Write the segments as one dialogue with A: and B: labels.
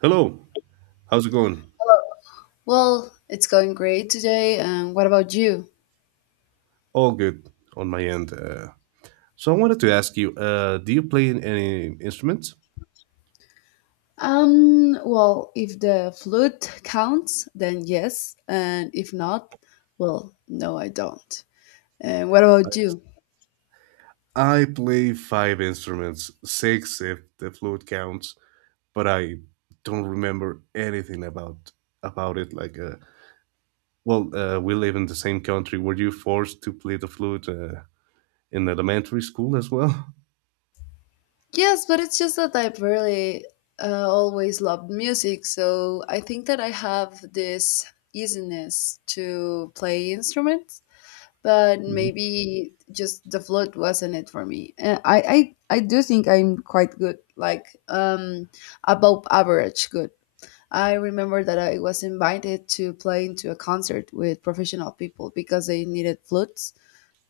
A: Hello, how's it going?
B: Hello. Well, it's going great today. And what about you?
A: All good on my end. So I wanted to ask you, do you play any instruments?
B: Well, if the flute counts, then yes. And if not, well, no, I don't. And what about you?
A: I play five instruments, six if the flute counts, but I don't remember anything about it. We live in the same country. Were you forced to play the flute in elementary school as well?
B: Yes, but it's just that I've really always loved music. So I think that I have this easiness to play instruments. But
A: Mhm.
B: maybe just the float wasn't it for me. I do think I'm quite good, like above average good. I remember that I was invited to play into a concert with professional people because they needed flutes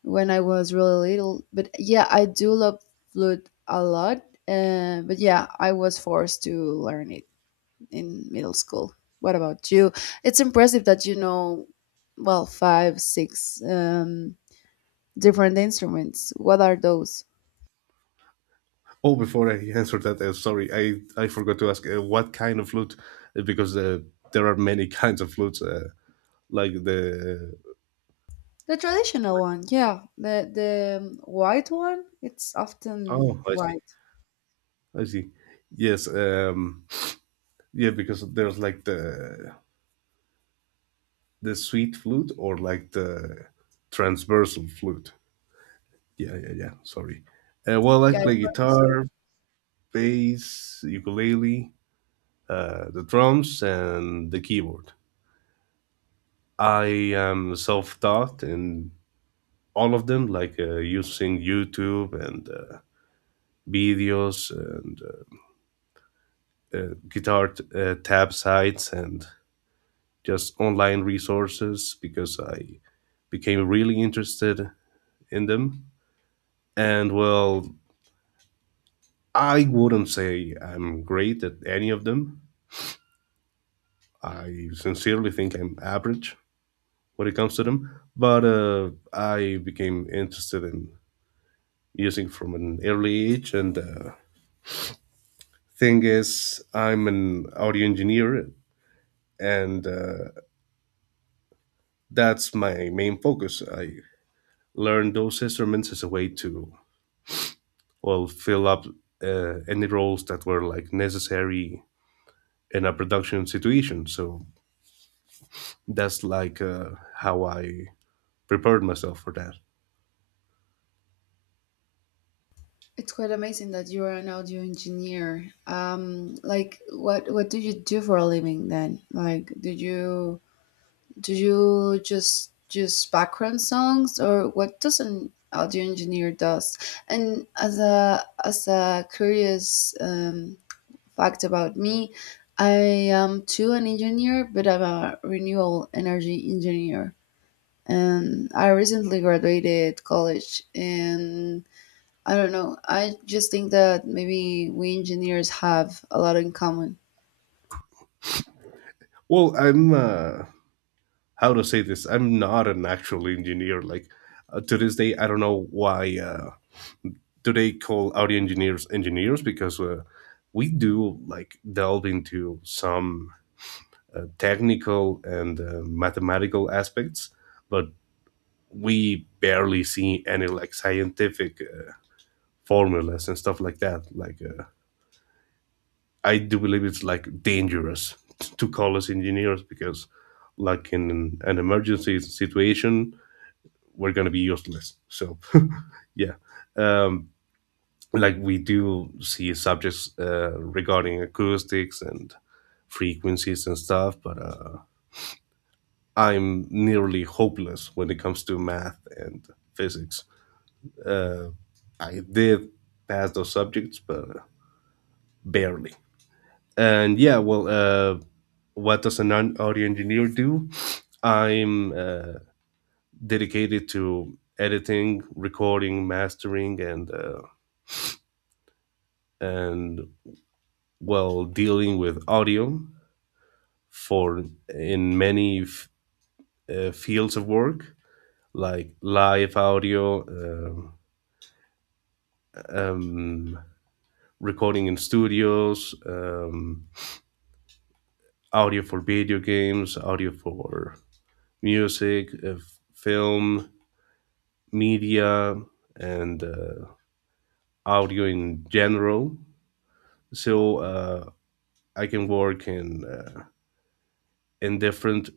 B: when I was really little. But yeah, I do love flute a lot. But yeah, I was forced to learn it in middle school. What about you? It's impressive that, well, five, six, different instruments. What are those?
A: Oh, before I answer that, sorry, I forgot to ask what kind of flute, because there are many kinds of flutes. Like the—
B: The traditional one, yeah. The white one, it's often
A: Oh, I see.
B: white.
A: I see. Yes. Yeah, because there's like the sweet flute or like the transversal flute. Yeah, yeah, yeah. Sorry. I
B: Yeah,
A: play guitar, bass, ukulele, the drums, and the keyboard. I am self-taught in all of them, like using YouTube and videos and guitar tab sites and just online resources because I became really interested in them. And well, I wouldn't say I'm great at any of them. I sincerely think I'm average when it comes to them. But I became interested in using from an early age. And thing is, I'm an audio engineer, and that's my main focus. I learned those instruments as a way to well fill up any roles that were like necessary in a production situation, so that's like how I prepared myself for that.
B: it's quite amazing that you are an audio engineer. Like, what do you do for a living then? Like, do you just background songs, or what does an audio engineer does? And as a curious, fact about me, I am too an engineer, but I'm a renewable energy engineer. And I recently graduated college, and I don't know, I just think that maybe we engineers have a lot in common.
A: Well i'm uh, how to say this, I'm not an actual engineer. To this day I don't know why do they call audio engineers engineers, because we do like delve into some technical and mathematical aspects, but we barely see any like scientific formulas and stuff like that. I do believe it's like dangerous to call us engineers, because like in an emergency situation we're gonna be useless. So yeah, um, like we do see subjects regarding acoustics and frequencies and stuff, but I'm nearly hopeless when it comes to math and physics. Uh, I did pass those subjects, but barely. And yeah, well, what does an audio engineer do? I'm dedicated to editing, recording, mastering, and and well, dealing with audio for in many fields of work, like live audio, um, recording in studios. Audio for video games, audio for music, film, media, and audio in general. So I can work in different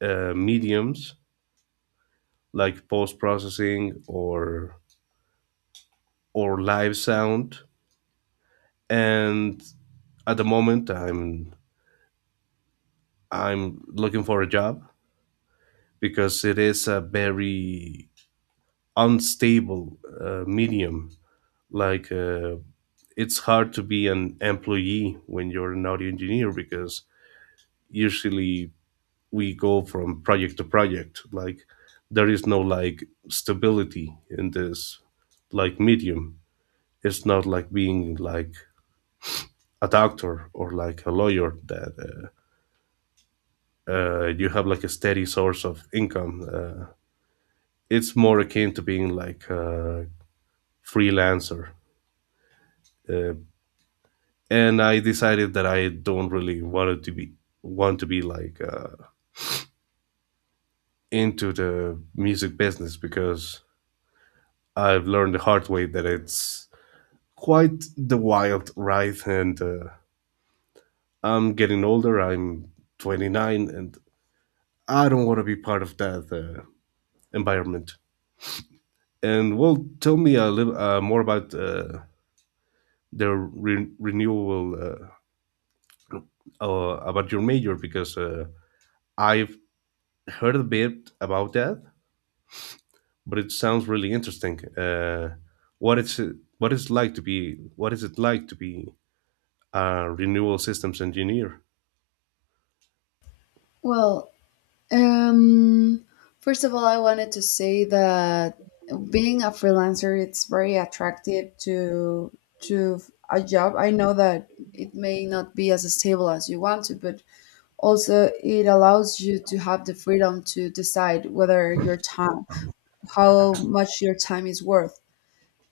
A: mediums like post processing or live sound. And at the moment, I'm looking for a job because it is a very unstable medium. Like uh, it's hard to be an employee when you're an audio engineer because usually we go from project to project. Like there is no like stability in this like medium. It's not like being like a doctor or like a lawyer that you have like a steady source of income. It's more akin to being like a freelancer. uh, and I decided that I don't really wanted to be want to be like into the music business because I've learned the hard way that it's quite the wild ride. And I'm getting older, I'm 29, and I don't want to be part of that environment. And well, tell me a little more about the re- renewal about your major, because I've heard a bit about that, but it sounds really interesting. What is it? What is like to be? What is it like to be a renewal systems engineer?
B: Well, um, first of all, I wanted to say that being a freelancer, it's very attractive to, to a job. I know that it may not be as stable as you want to, but also, it allows you to have the freedom to decide whether your time, how much your time is worth.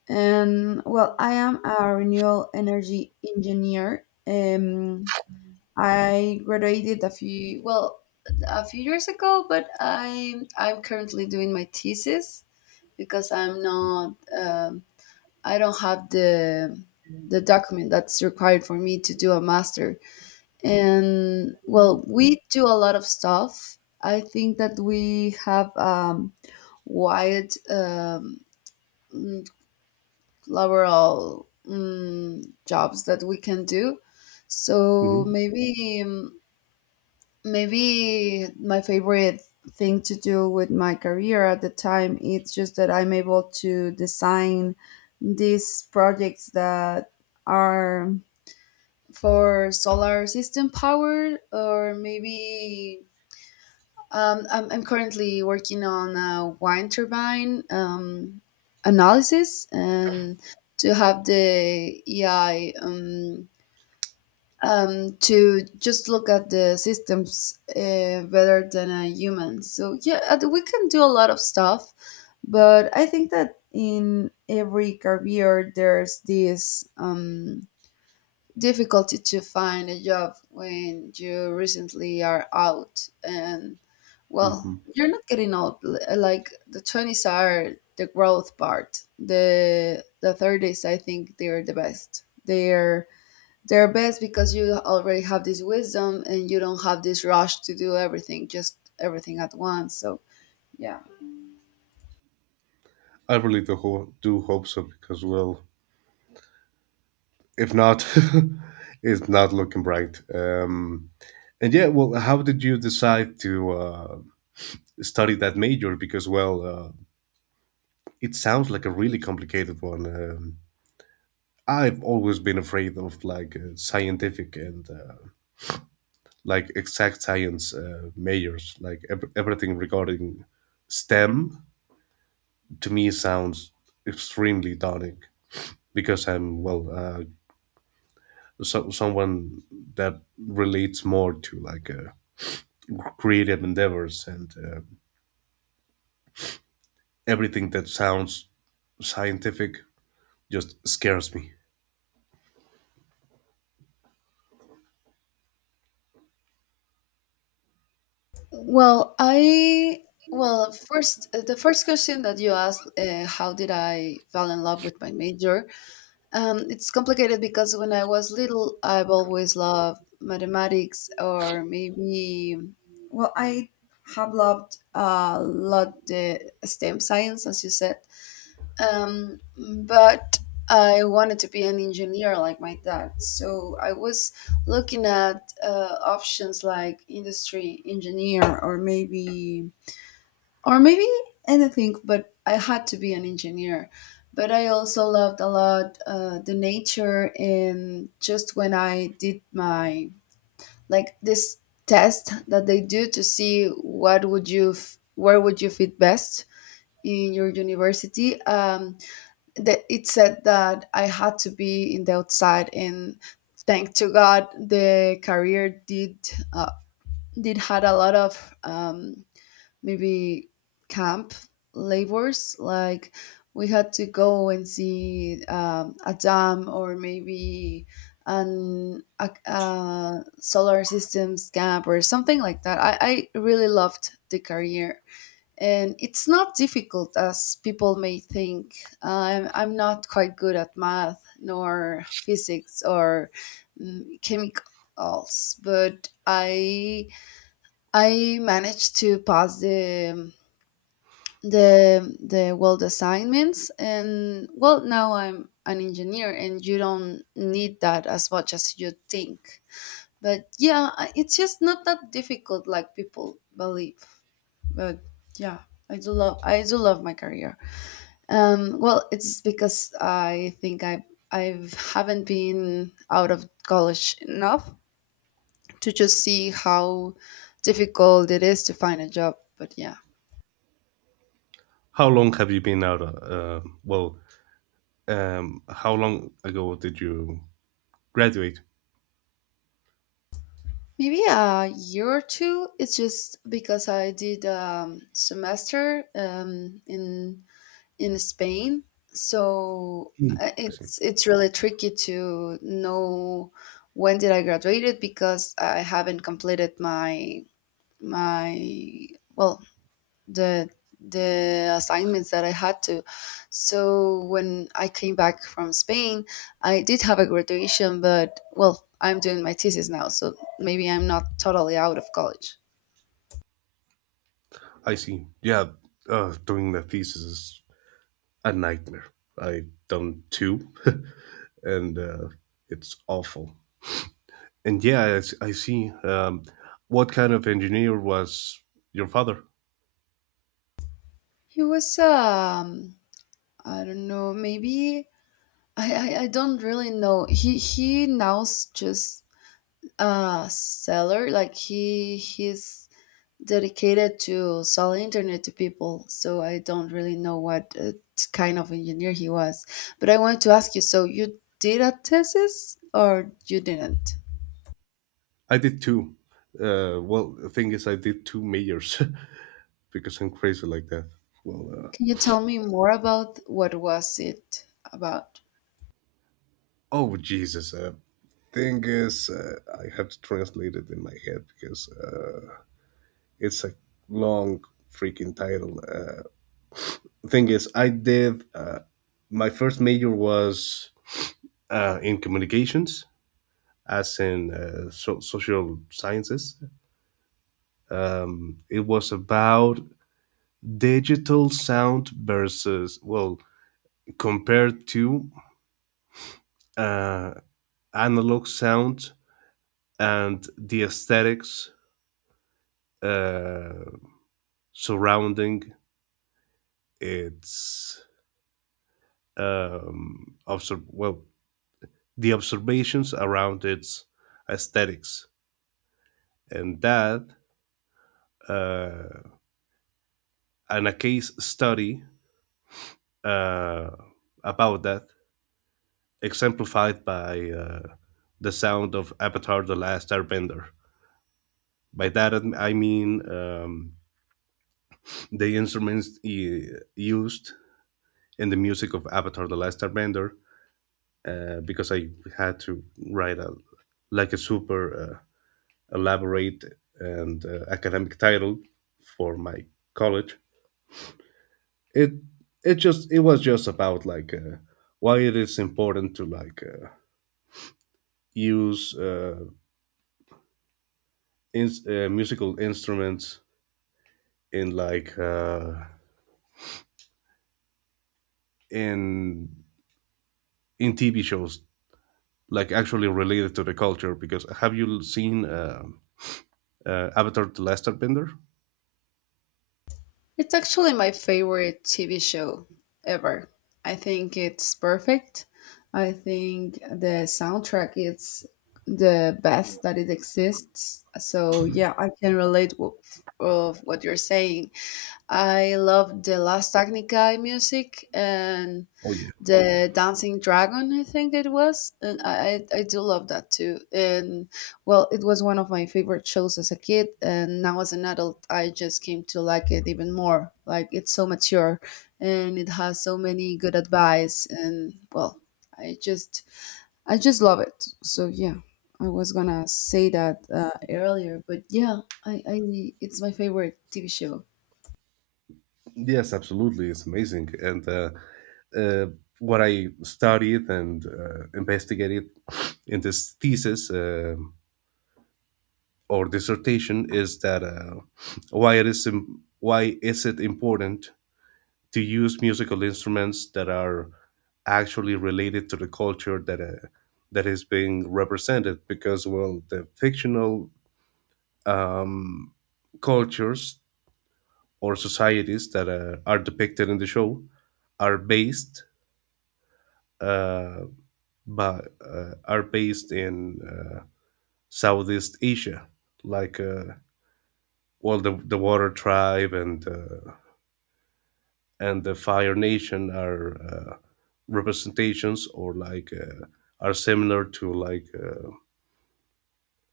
B: And well, I am a renewable energy engineer. I graduated a few, well, a few years ago, but I'm currently doing my thesis because I'm not, I don't have the, document that's required for me to do a master. And well, we do a lot of stuff. I think that we have, wide, mm, laboral, jobs that we can do. So
A: Mm-hmm.
B: maybe my favorite thing to do with my career at the time, it's just that I'm able to design these projects that are for solar system power. Or maybe, I'm currently working on a wind turbine analysis, and to have the EI, to just look at the systems better than a human. So, yeah, we can do a lot of stuff, but I think that in every career there's this. Difficulty to find a job when you recently are out. And well,
A: Mm-hmm.
B: you're not getting old. Like, the 20s are the growth part, the 30s, I think they're the best. They're best because you already have this wisdom and you don't have this rush to do everything, just everything at once. So yeah.
A: I really do, do hope so, because, well, if not, it's not looking bright. And yeah, well, how did you decide to study that major? Because, well, it sounds like a really complicated one. I've always been afraid of like scientific and like exact science majors, like everything regarding STEM. To me, sounds extremely daunting, because I'm well, someone that relates more to like creative endeavors, and everything that sounds scientific just scares me.
B: Well, I, well, first the first question that you asked, how did I fall in love with my major? It's complicated because when I was little, I've always loved mathematics, or maybe, well, I have loved a lot the STEM science, as you said. But I wanted to be an engineer like my dad. So I was looking at, options like industry engineer, or maybe anything, but I had to be an engineer. But I also loved a lot, the nature. And just when I did my, like, this test that they do to see what would you where would you fit best in your university, that it said that I had to be in the outside. And thank to God, the career uh, did had a lot of, maybe, camp labors. Like, we had to go and see, a dam, or maybe a solar systems camp, or something like that. I really loved the career, and it's not difficult as people may think. I'm not quite good at math nor physics or, chemicals, but I managed to pass the, the world assignments. And well, now I'm an engineer, and you don't need that as much as you think. But yeah, it's just not that difficult, like people believe. But yeah, I do love my career. Well, it's because I think I haven't been out of college enough to just see how difficult it is to find a job, but yeah.
A: How long have you been out? How long ago did you graduate?
B: Maybe a year or two. It's just because I did a semester, in Spain, so
A: Mm. I see.
B: it's really tricky to know when did I graduated because I haven't completed my, my well, the, assignments that I had to. So when I came back from Spain, I did have a graduation, but well, I'm doing my thesis now, so maybe I'm not totally out of college.
A: I see. Yeah, doing the thesis is a nightmare. I done two, and it's awful. And yeah, I see. What kind of engineer was your father?
B: He was, I don't know, maybe I don't really know. He now's just a seller, like he's dedicated to sell internet to people. So I don't really know what, kind of engineer he was. But I wanted to ask you, so you did a thesis or you didn't?
A: I did two. Well, the thing is, I did two majors because I'm crazy like that. Well,
B: Can
A: uh,
B: you tell me more about what was it about?
A: oh Jesus. Thing is, I have to translate it in my head because it's a long freaking title. Thing is, I did. My first major was in communications, as in social sciences. It was about digital sound versus, well, compared to uh, analog sound and the aesthetics uh, surrounding its well, the observations around its aesthetics. And that, uh, and a case study uh, about that exemplified by the sound of Avatar: The Last Airbender. By that, I mean the instruments used in the music of Avatar: The Last Airbender, because I had to write a like a super elaborate and academic title for my college. It it was just about like why it is important to like use musical instruments in in in TV shows, like actually related to the culture. Because have you seen Avatar: The Last Airbender?
B: It's actually my favorite TV show ever. I think it's perfect. I think the soundtrack is the best that it exists. So yeah, I can relate with, of what you're saying. I love the Last Technica music and
A: Oh yeah,
B: the Dancing Dragon, I think it was. And I do love that too. And well, it was one of my favorite shows as a kid. And now as an adult, I just came to like it even more. Like, it's so mature, and it has so many good advice. And well, I just, I just love it. So yeah, I was gonna say that, earlier, but yeah, it's my favorite TV show.
A: yes, absolutely, it's amazing. And uh, what I studied and investigated in this thesis or dissertation is that why is it important to use musical instruments that are actually related to the culture that that is being represented, because well the fictional um, cultures or societies that are depicted in the show are based uh, but are based in Southeast Asia, like well the water tribe and the Fire Nation are representations or like are similar to like uh,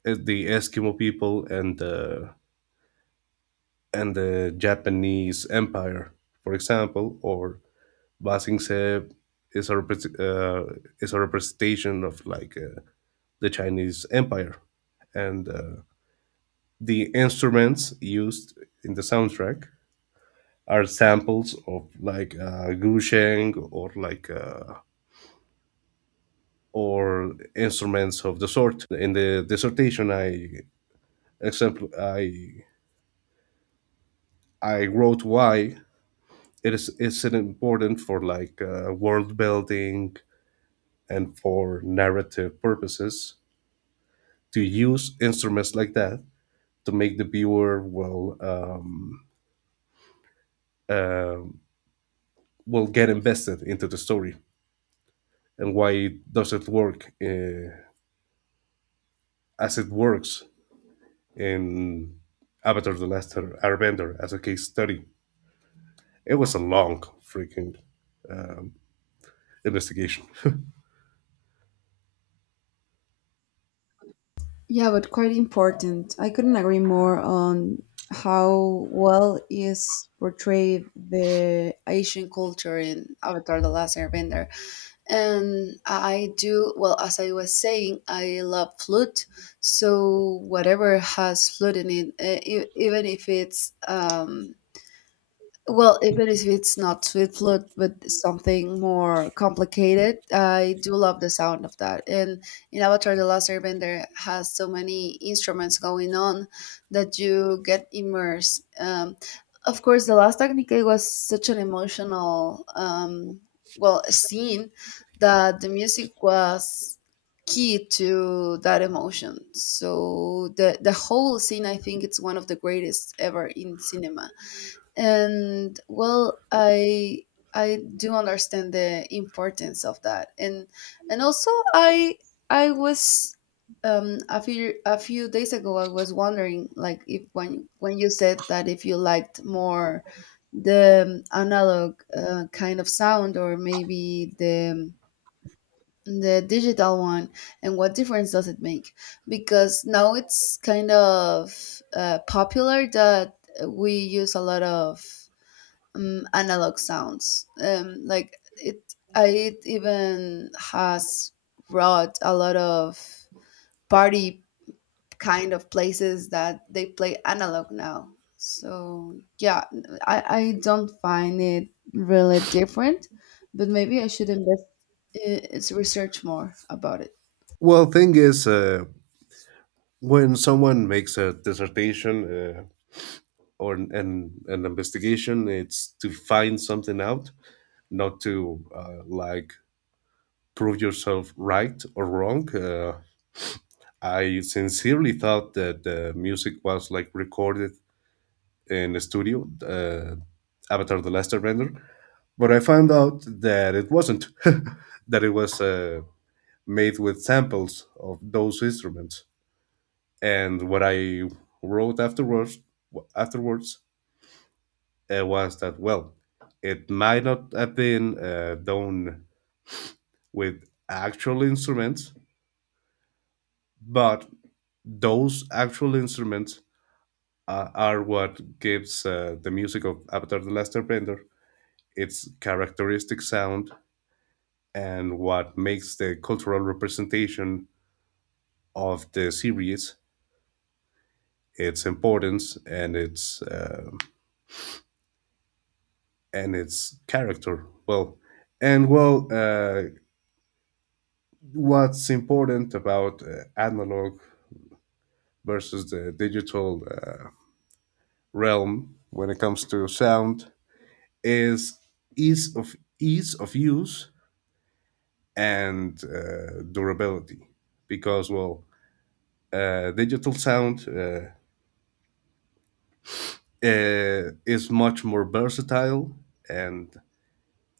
A: es- the Eskimo people and the Japanese Empire, for example, or Basing is a is a representation of like the Chinese Empire, and the instruments used in the soundtrack are samples of like gusheng or like or instruments of the sort. In the dissertation, example I I wrote why it is it important for like world building and for narrative purposes to use instruments like that, to make the viewer uh, will get invested into the story, and why does it work as it works in Avatar: The Last Airbender as a case study. It was a long freaking um, investigation.
B: Yeah, but quite important. I couldn't agree more on how well is portrayed the Asian culture in Avatar: The Last Airbender. And I do, well, as I was saying, I love flute. So whatever has flute in it, even if it's, well, even if it's not sweet flute, but something more complicated, I do love the sound of that. And in Avatar: The Last Airbender has so many instruments going on that you get immersed. Of course, the last Technique was such an emotional, well, scene, that the music was key to that emotion. So the whole scene, I think, it's one of the greatest ever in cinema. And well, I do understand the importance of that. And also, I was, a few days ago I was wondering, like, if when you said that, if you liked more the, analog, kind of sound, or maybe the digital one, and what difference does it make? Because now it's kind of, popular that we use a lot of, analog sounds. Like, it, I, it even has brought a lot of party kind of places that they play analog now. So yeah, I don't find it really different, but maybe I should invest its research more about it.
A: Well, thing is, when someone makes a dissertation or an investigation, it's to find something out, not to like prove yourself right or wrong. I sincerely thought that the music was like recorded in a studio, Avatar: The Last Airbender, but I found out that it wasn't. That it was made with samples of those instruments. And what I wrote afterwards was that well, it might not have been done with actual instruments, but those actual instruments are what gives the music of Avatar: The Last Airbender its characteristic sound, and what makes the cultural representation of the series its importance and its character. Well, what's important about analog versus the digital realm when it comes to sound is ease of use and durability, because well, digital sound is much more versatile and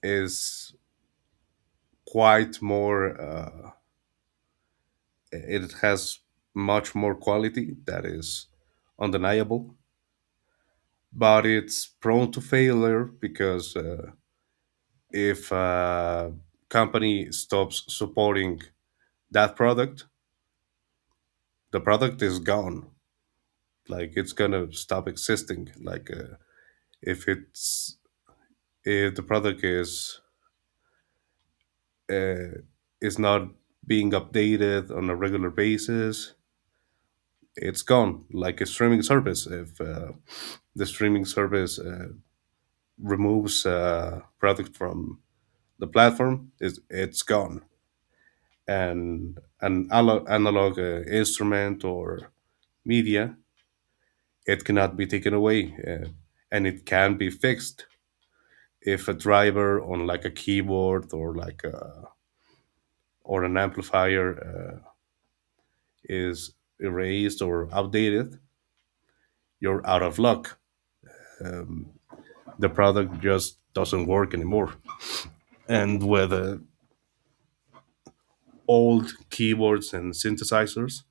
A: is quite more. It has much more quality, that is undeniable, but it's prone to failure because if a company stops supporting that product, the product is gone. Like it's gonna stop existing. If it's if the product uh, is not being updated on a regular basis, it's gone. Like a streaming service, if the streaming service removes a product from the platform, it's gone. And an analog instrument or media, it cannot be taken away, and it can be fixed if a driver on like a keyboard or like a, or an amplifier is erased or outdated. You're out of luck. The product just doesn't work anymore. And with old keyboards and synthesizers,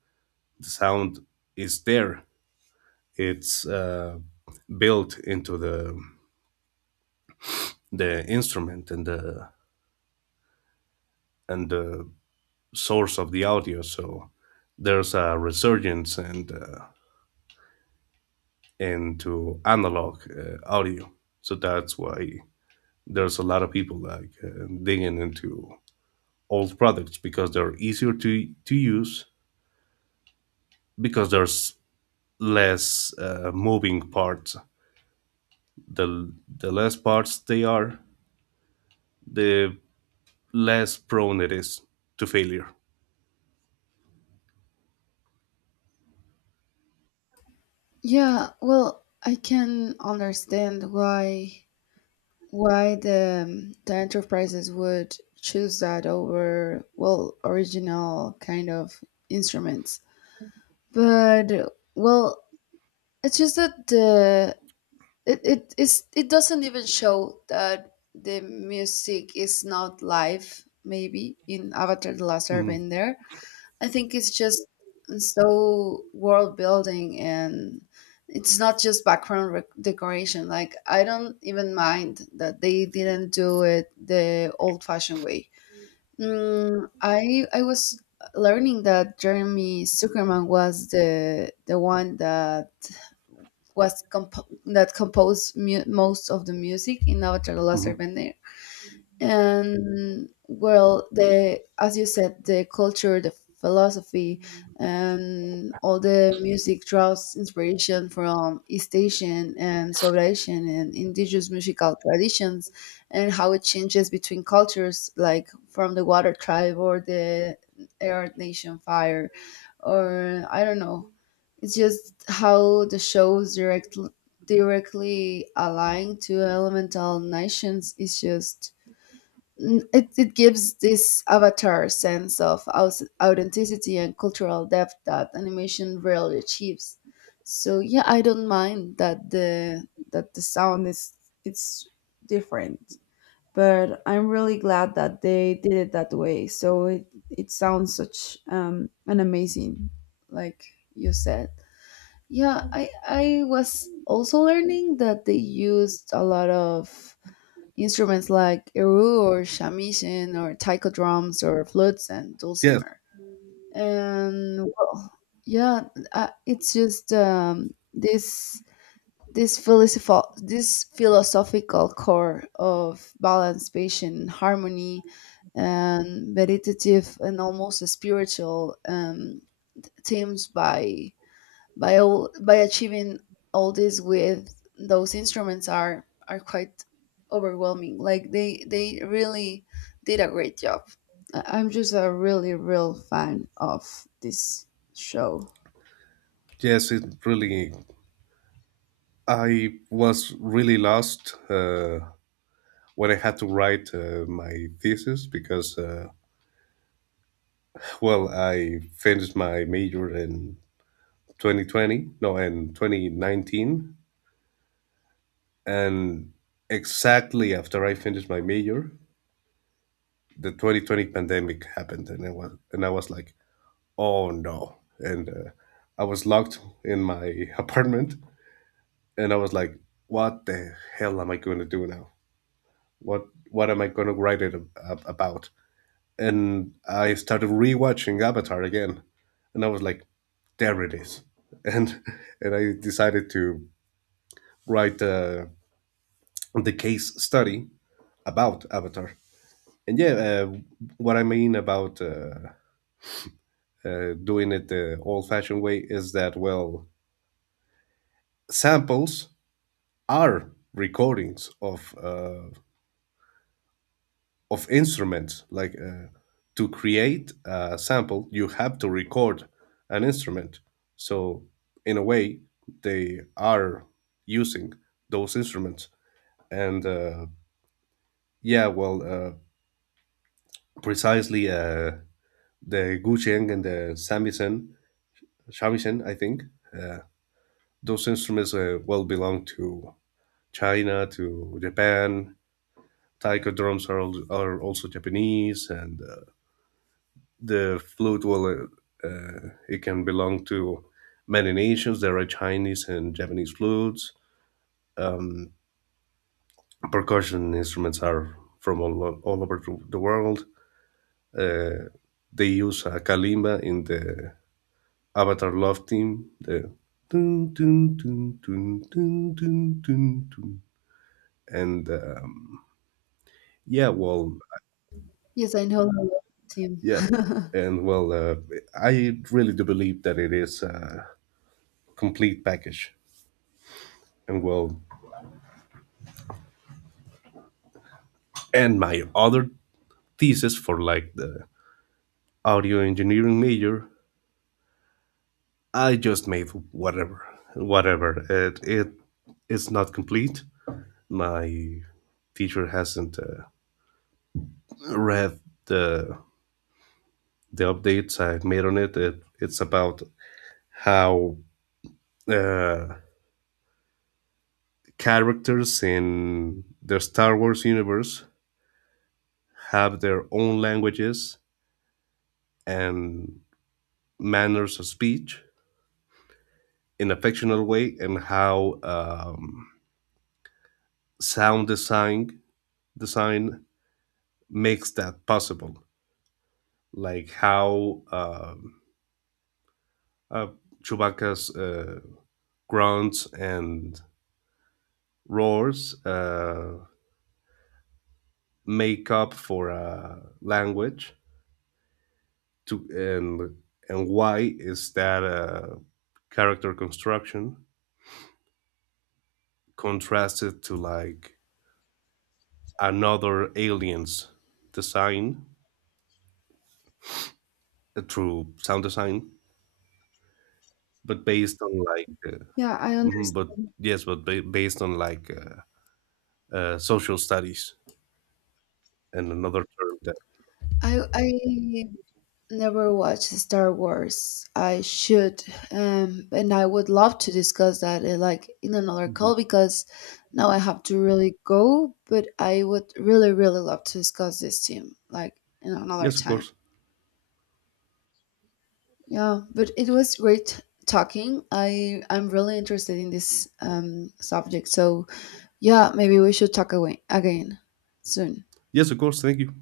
A: the sound is there. It's built into the instrument and the source of the audio. So there's a resurgence and into analog audio. So that's why there's a lot of people like digging into old products because they're easier to use, because there's less moving parts. The the less parts they are, the less prone it is to failure.
B: Yeah, well, I can understand why the, the enterprises would choose that over, well, original kind of instruments. But well, it's just that the it it it's, it doesn't even show that the music is not live, maybe in Avatar: The Last
A: Mm,
B: Airbender. I think it's just so world building, and it's not just background rec decoration. Like, I don't even mind that they didn't do it the old fashioned way. Mm, I was learning that Jeremy Zuckerman was the one that that composed most of the music in Avatar: The Last
A: mhm.
B: Airbender. And well, the, as you said, the culture, the philosophy, and all the music draws inspiration from East Asian and South Asian and indigenous musical traditions. And how it changes between cultures, like from the Water Tribe or the Air Nation, Fire, or I don't know. It's just how the shows directly align to elemental nations. It's just N- It gives this avatar sense of authenticity and cultural depth that animation rarely achieves. So yeah, I don't mind that the sound is, it's different, but I'm really glad that they did it that way. So it sounds such, an amazing, like you said. Yeah, I was also learning that they used a lot of instruments like erhu, or shamisen, or taiko drums, or flutes and
A: Yes,
B: dulcimer. And well, yeah, it's just, this philosophical core of balance, patience, harmony, and meditative and almost spiritual, themes by, by achieving all this with those instruments are quite overwhelming. Like, they really did a great job. I'm just a really real fan of this show.
A: yes, it really. I was really lost when I had to write my thesis because, well, I finished my major in 2020, no, in 2019, and exactly after I finished my major, the 2020 pandemic happened, and I was like, oh no, and I was locked in my apartment and I was like, "What the hell am I going to do now? What am I going to write it about?" And I started rewatching Avatar again, and I was like, "There it is," and and I decided to write the case study about Avatar. And yeah, what I mean about doing it the old-fashioned way is that well, samples are recordings of instruments, like to create a sample you have to record an instrument, so in a way they are using those instruments. And yeah well uh, precisely the gucheng and the samisen shamisen I think, uh, those instruments well belong to China, to Japan. Taiko drums are, are also Japanese, and the flute will; it can belong to many nations. There are Chinese and Japanese flutes. Percussion instruments are from all over the world. uh, they use a kalimba in the Avatar love theme, the dun, dun, dun, dun, dun, dun, dun, dun. And yeah well
B: Yes, I know the team.
A: yeah. And well, I really do believe that it is a complete package. And well, and my other thesis for like the audio engineering major, I just made whatever, whatever. It it's not complete. My teacher hasn't read the the updates I've made on it. It's about how uh, characters in the Star Wars universe have their own languages and manners of speech in a fictional way, and how sound design design makes that possible, like how uh, Chewbacca's grunts and roars make up for language. To and why is that character construction contrasted to like another alien's design through sound design but based on like,
B: Yeah, I
A: mhm, but
B: understand.
A: yes, but based on like. Social studies and another term that.
B: I never watched Star Wars. I should, and I would love to discuss that, like, in another
A: Mhm.
B: call, because now I have to really go. But I would really, really love to discuss this team, like, in another
A: Yes, of
B: time.
A: course.
B: Yeah, but it was great talking. I'm really interested in this, subject. So yeah, maybe we should talk away again soon.
A: Yes, of course. Thank you.